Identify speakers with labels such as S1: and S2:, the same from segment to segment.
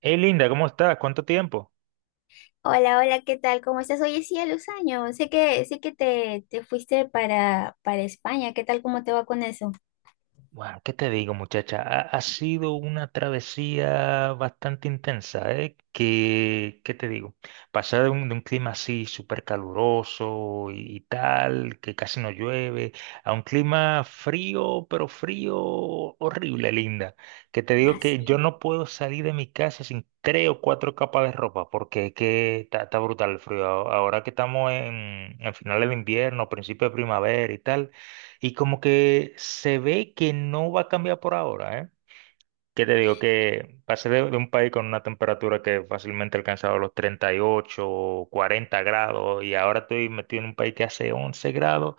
S1: Hey Linda, ¿cómo estás? ¿Cuánto tiempo?
S2: Hola, hola, ¿qué tal? ¿Cómo estás? Oye, sí, a los años. Sé que te fuiste para España. ¿Qué tal? ¿Cómo te va con eso?
S1: Bueno, ¿qué te digo, muchacha? Ha sido una travesía bastante intensa, ¿eh? ¿Qué te digo? Pasar de un clima así súper caluroso y tal, que casi no llueve, a un clima frío, pero frío horrible, Linda. Que te digo que yo
S2: Así,
S1: no puedo salir de mi casa sin tres o cuatro capas de ropa, porque es que está brutal el frío. Ahora que estamos en finales de invierno, principio de primavera y tal. Y como que se ve que no va a cambiar por ahora, ¿eh? ¿Qué te digo? Que pasé de un país con una temperatura que fácilmente alcanzaba los 38 o 40 grados y ahora estoy metido en un país que hace 11 grados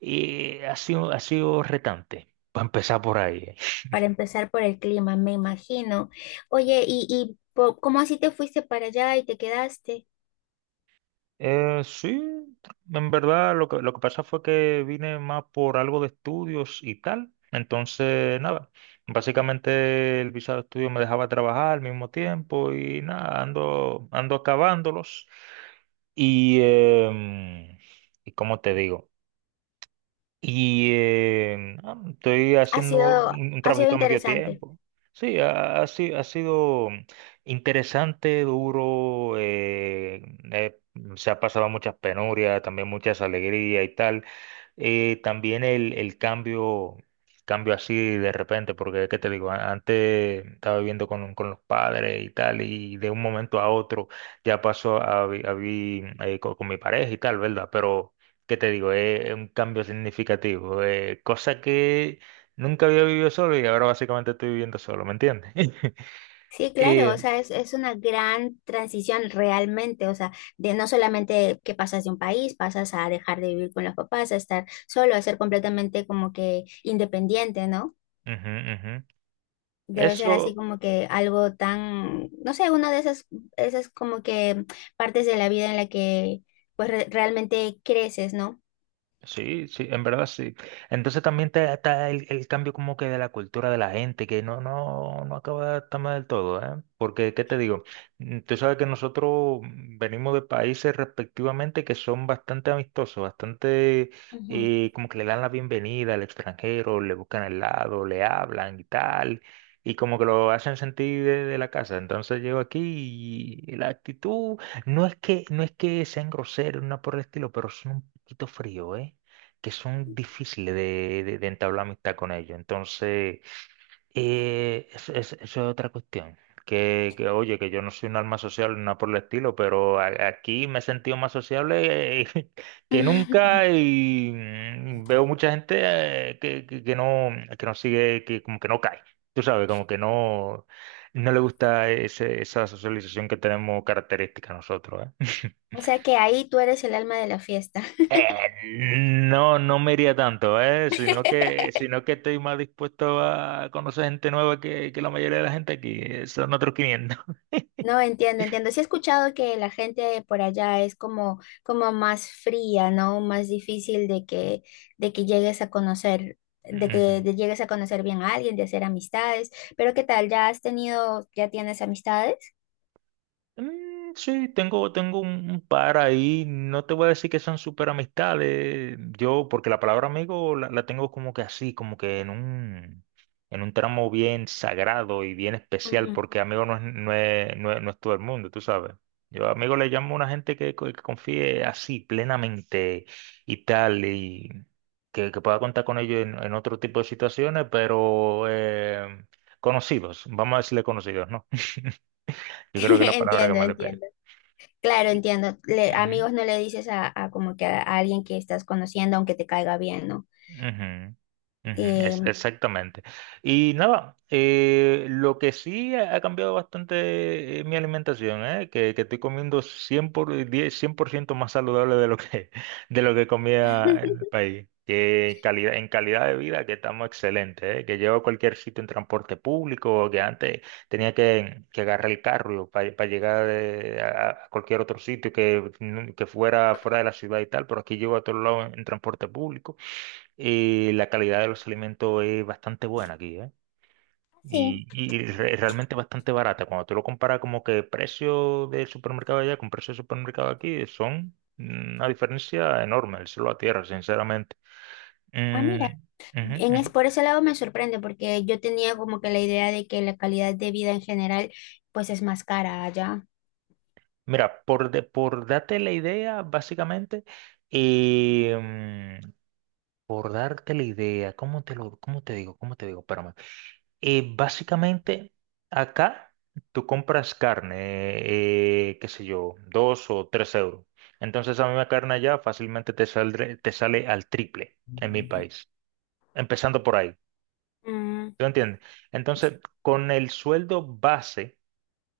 S1: y ha sido retante, para empezar por ahí, ¿eh?
S2: para empezar por el clima, me imagino. Oye, ¿ cómo así te fuiste para allá y te quedaste?
S1: Sí, en verdad lo lo que pasa fue que vine más por algo de estudios y tal. Entonces, nada, básicamente el visado de estudio me dejaba trabajar al mismo tiempo y nada, ando acabándolos. Y, em, y como te digo, estoy
S2: Ha
S1: haciendo
S2: sido,
S1: un
S2: ha sido
S1: trabajito a medio
S2: interesante.
S1: tiempo. Sí, ha, ha si- ha sido interesante, duro. Eh, Se ha pasado muchas penurias, también muchas alegrías y tal. También el cambio, cambio así de repente, porque, ¿qué te digo? Antes estaba viviendo con los padres y tal, y de un momento a otro ya pasó a, a vivir con mi pareja y tal, ¿verdad? Pero ¿qué te digo? Es un cambio significativo, cosa que nunca había vivido solo y ahora básicamente estoy viviendo solo, ¿me entiendes?
S2: Sí,
S1: Y
S2: claro, o sea, es una gran transición realmente, o sea, de no solamente que pasas de un país, pasas a dejar de vivir con los papás, a estar solo, a ser completamente como que independiente, ¿no?
S1: ujú, ujú.
S2: Debe ser así
S1: Eso.
S2: como que algo tan, no sé, una de esas, esas como que partes de la vida en la que pues realmente creces, ¿no?
S1: Sí, sí, en verdad sí. Entonces también está el cambio como que de la cultura de la gente, que no acaba de estar mal del todo, ¿eh? Porque, ¿qué te digo? Tú sabes que nosotros venimos de países respectivamente que son bastante amistosos, bastante,
S2: Ujú.
S1: como que le dan la bienvenida al extranjero, le buscan el lado, le hablan y tal, y como que lo hacen sentir de la casa. Entonces llego aquí y la actitud no es que sean groseros, no por el estilo, pero son un poquito fríos, ¿eh? Que son difíciles de entablar amistad con ellos. Entonces, eso es otra cuestión. Oye, que yo no soy un alma social ni nada por el estilo, pero aquí me he sentido más sociable, que nunca, y veo mucha gente, que no sigue, que como que no cae. Tú sabes, como que no le gusta esa socialización que tenemos característica nosotros, ¿eh?
S2: O sea que ahí tú eres el alma de la fiesta.
S1: No, no me iría tanto, sino que estoy más dispuesto a conocer gente nueva que la mayoría de la gente aquí. Son otros 500.
S2: No entiendo, entiendo. Sí he escuchado que la gente por allá es como, como más fría, ¿no? Más difícil de que llegues a conocer, de
S1: Ujú.
S2: que de- llegues a conocer bien a alguien, de hacer amistades. Pero ¿qué tal? ¿Ya has tenido, ya tienes amistades?
S1: Sí, tengo un par ahí. No te voy a decir que son súper amistades. Yo, porque la palabra amigo la tengo como que así, como que en un tramo bien sagrado y bien especial,
S2: Ujú.
S1: porque amigo no es todo el mundo, tú sabes. Yo amigo le llamo a una gente que confíe así, plenamente y tal, y que pueda contar con ellos en otro tipo de situaciones, pero, conocidos, vamos a decirle conocidos, ¿no? Yo creo que es la palabra que
S2: Entiendo,
S1: más le pega.
S2: entiendo. Claro, entiendo.
S1: Ujú.
S2: Amigos no le dices a como que a alguien que estás conociendo, aunque te caiga bien, ¿no?
S1: Ujú, ujú,
S2: Em,
S1: exactamente. Y nada, lo que sí ha cambiado bastante, mi alimentación, que estoy comiendo 100% más saludable de lo que, de lo que comía en el país. Que calidad, en calidad de vida que estamos excelentes, que llevo a cualquier sitio en transporte público, que antes tenía que agarrar el carro para llegar a cualquier otro sitio que fuera fuera de la ciudad y tal, pero aquí llego a todos lados en transporte público. La calidad de los alimentos es bastante buena aquí, ¿eh?
S2: sí.
S1: Y, realmente bastante barata. Cuando tú lo comparas como que precio del supermercado allá con precio del supermercado aquí, son una diferencia enorme, el cielo a tierra, sinceramente.
S2: Ah,
S1: Mm,
S2: mira.
S1: ujú,
S2: En es,
S1: ujú.
S2: por ese lado me sorprende, porque yo tenía como que la idea de que la calidad de vida en general, pues es más cara allá.
S1: Mira, por darte la idea, básicamente, eh, mm, por darte la idea, cómo te digo? ¿Cómo te digo? Espérame. Básicamente, acá tú compras carne, qué sé yo, 2 o 3 euros. Entonces, a mí la carne allá fácilmente te sale al triple en mi país, empezando por ahí.
S2: Mm,
S1: ¿Tú entiendes? Entonces, con el sueldo base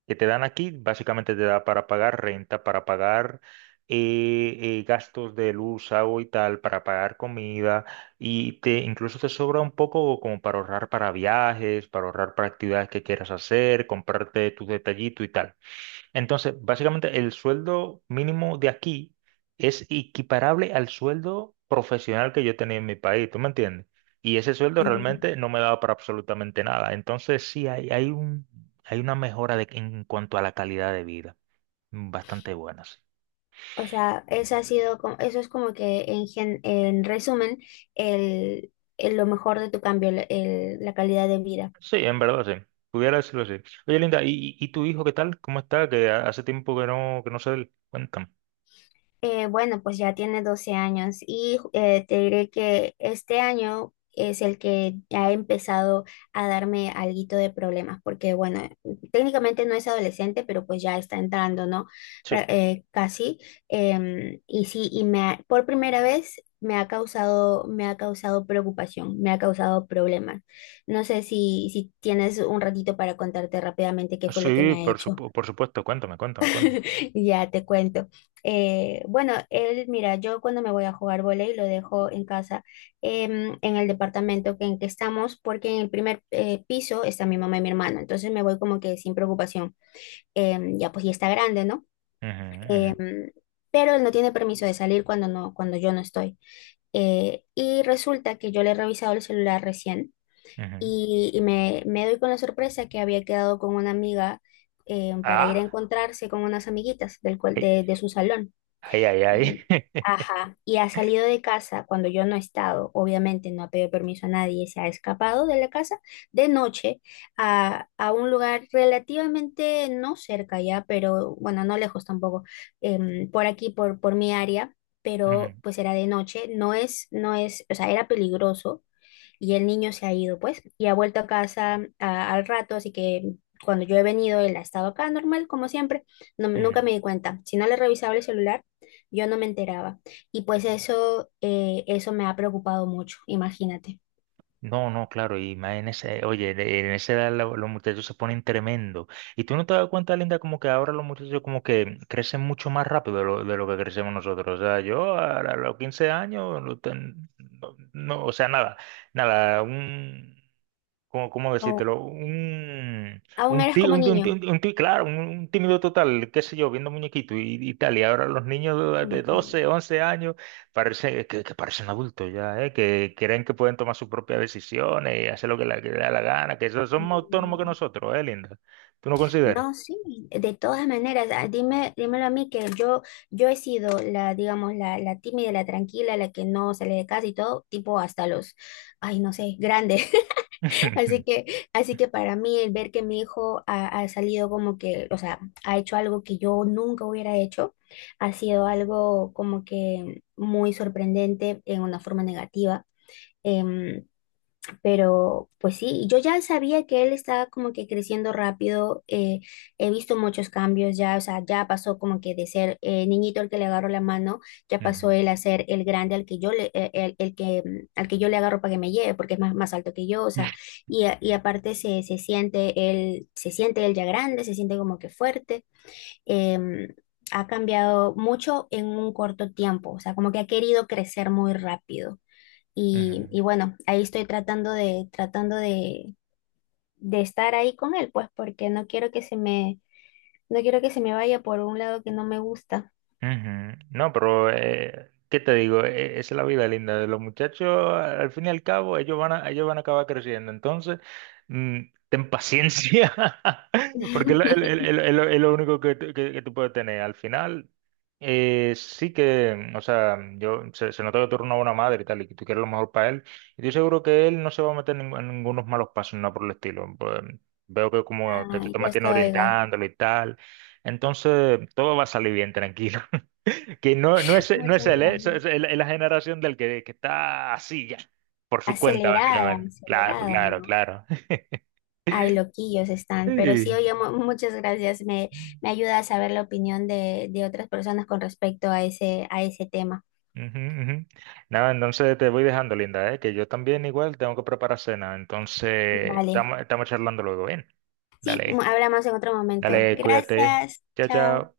S1: que te dan aquí, básicamente te da para pagar renta, para pagar, gastos de luz, agua y tal, para pagar comida, y te incluso te sobra un poco como para ahorrar para viajes, para ahorrar para actividades que quieras hacer, comprarte tus detallitos y tal. Entonces, básicamente el sueldo mínimo de aquí es equiparable al sueldo profesional que yo tenía en mi país, ¿tú me entiendes? Y ese sueldo
S2: entiendo.
S1: realmente no me daba para absolutamente nada. Entonces, sí, hay una mejora en cuanto a la calidad de vida, bastante buena, sí.
S2: O sea, eso ha sido como, eso es como que en resumen, el, lo mejor de tu cambio, la calidad de vida.
S1: Sí, en verdad, sí. Pudiera decirlo así. Oye, Linda, y tu hijo qué tal? ¿Cómo está? Que hace tiempo que que no se le... Cuéntame.
S2: Bueno, pues ya tiene 12 años y te diré que este año es el que ha empezado a darme alguito de problemas, porque bueno, técnicamente no es adolescente, pero pues ya está entrando, ¿no?
S1: Sí.
S2: Casi. Em, y sí, por primera vez me ha causado preocupación, me ha causado problemas. No sé si tienes un ratito para contarte rápidamente qué fue lo que
S1: Sí,
S2: me ha hecho.
S1: por supuesto, cuéntame, cuéntame, cuéntame.
S2: Ya te cuento. Bueno, él, mira, yo cuando me voy a jugar vóley lo dejo en casa, em, en el departamento que, en que estamos, porque en el primer piso está mi mamá y mi hermano, entonces me voy como que sin preocupación. Em, ya pues ya está grande, ¿no?
S1: Ujú, ujú,
S2: Em, pero él no tiene permiso de salir cuando no, cuando yo no estoy. Y resulta que yo le he revisado el celular recién
S1: ujú.
S2: y me doy con la sorpresa que había quedado con una amiga para ir a
S1: Ah.
S2: encontrarse con unas amiguitas de su salón.
S1: Ay, ay, ay.
S2: Y, ajá, y ha salido de casa cuando yo no he estado, obviamente no ha pedido permiso a nadie, se ha escapado de la casa de noche a un lugar relativamente no cerca ya, pero bueno, no lejos tampoco, em, por aquí, por mi área, pero
S1: Ujú,
S2: pues era de noche, no es, no es, o sea, era peligroso y el niño se ha ido, pues, y ha vuelto a casa al rato, así que cuando yo he venido, él ha estado acá normal, como siempre, no, nunca
S1: ujú.
S2: me di cuenta. Si no le revisaba el celular, yo no me enteraba. Y pues eso, eso me ha preocupado mucho, imagínate.
S1: No, no, claro, y más en ese, oye, en esa edad, los muchachos se ponen tremendo. Y tú no te das cuenta, Linda, como que ahora los muchachos como que crecen mucho más rápido de de lo que crecemos nosotros. O sea, yo a los 15 años, no, no, o sea, nada, nada, un, ¿cómo
S2: O-
S1: decírtelo?
S2: Aún eres como niño.
S1: Claro, un tímido total, qué sé yo, viendo muñequitos y tal. Y ahora los niños de 12,
S2: Imagínate.
S1: 11 años parece, que parecen adultos ya, ¿eh? Que creen que pueden tomar sus propias decisiones y hacer lo que les da la gana, que son más autónomos que
S2: Mm.
S1: nosotros, ¿eh, Linda? ¿Tú no consideras?
S2: No, sí, de todas maneras, ah, dime, dímelo a mí que yo he sido la, digamos, la tímida, la tranquila, la que no sale de casa y todo, tipo hasta los, ay, no sé, grandes. Así que, así que para mí el ver que mi hijo ha, ha salido como que, o sea, ha hecho algo que yo nunca hubiera hecho, ha sido algo como que muy sorprendente en una forma negativa. Em, pero pues sí, yo ya sabía que él estaba como que creciendo rápido, he visto muchos cambios ya, o sea, ya pasó como que de ser niñito al que le agarro la mano, ya pasó
S1: Ujú,
S2: él a ser el grande al que yo le, el que, mm, al que yo le agarro para que me lleve, porque es más, más alto que yo, o sea, y aparte se siente él ya grande, se siente como que fuerte, em, ha cambiado mucho en un corto tiempo, o sea, como que ha querido crecer muy rápido.
S1: ujú.
S2: Y bueno, ahí estoy tratando de estar ahí con él, pues, porque no quiero que se me, no quiero que se me vaya por un lado que no me gusta.
S1: Ujú. No, pero, ¿qué te digo? Esa es la vida linda de los muchachos. Al fin y al cabo, ellos van a acabar creciendo. Entonces, mm, ten paciencia, porque es lo único que tú puedes tener. Al final, sí que, o sea, yo se nota que tú eres una buena madre y tal, y que tú quieres lo mejor para él. Y estoy seguro que él no se va a meter en ningunos malos pasos, nada por el estilo. Pues, veo que como que tú
S2: Ay,
S1: te
S2: ya
S1: mantienes
S2: se oiga.
S1: orientándolo y tal. Entonces, todo va a salir bien, tranquilo. Que no, no
S2: Muchas
S1: es él, ¿eh? So,
S2: gracias.
S1: Es la generación que está así ya, por su cuenta,
S2: Acelerada,
S1: básicamente. Claro,
S2: acelerada,
S1: claro,
S2: ¿no?
S1: claro.
S2: Ay, loquillos están, pero sí,
S1: Sí.
S2: oye, muchas gracias. Me ayuda a saber la opinión de otras personas con respecto a ese tema.
S1: Ujú, ujú. Nada, entonces te voy dejando, Linda, ¿eh? Que yo también igual tengo que preparar cena. Entonces,
S2: Vale.
S1: estamos charlando luego, ¿bien?
S2: Sí,
S1: Dale,
S2: hablamos en otro momento.
S1: dale, cuídate.
S2: Gracias.
S1: Chao,
S2: Chao.
S1: chao.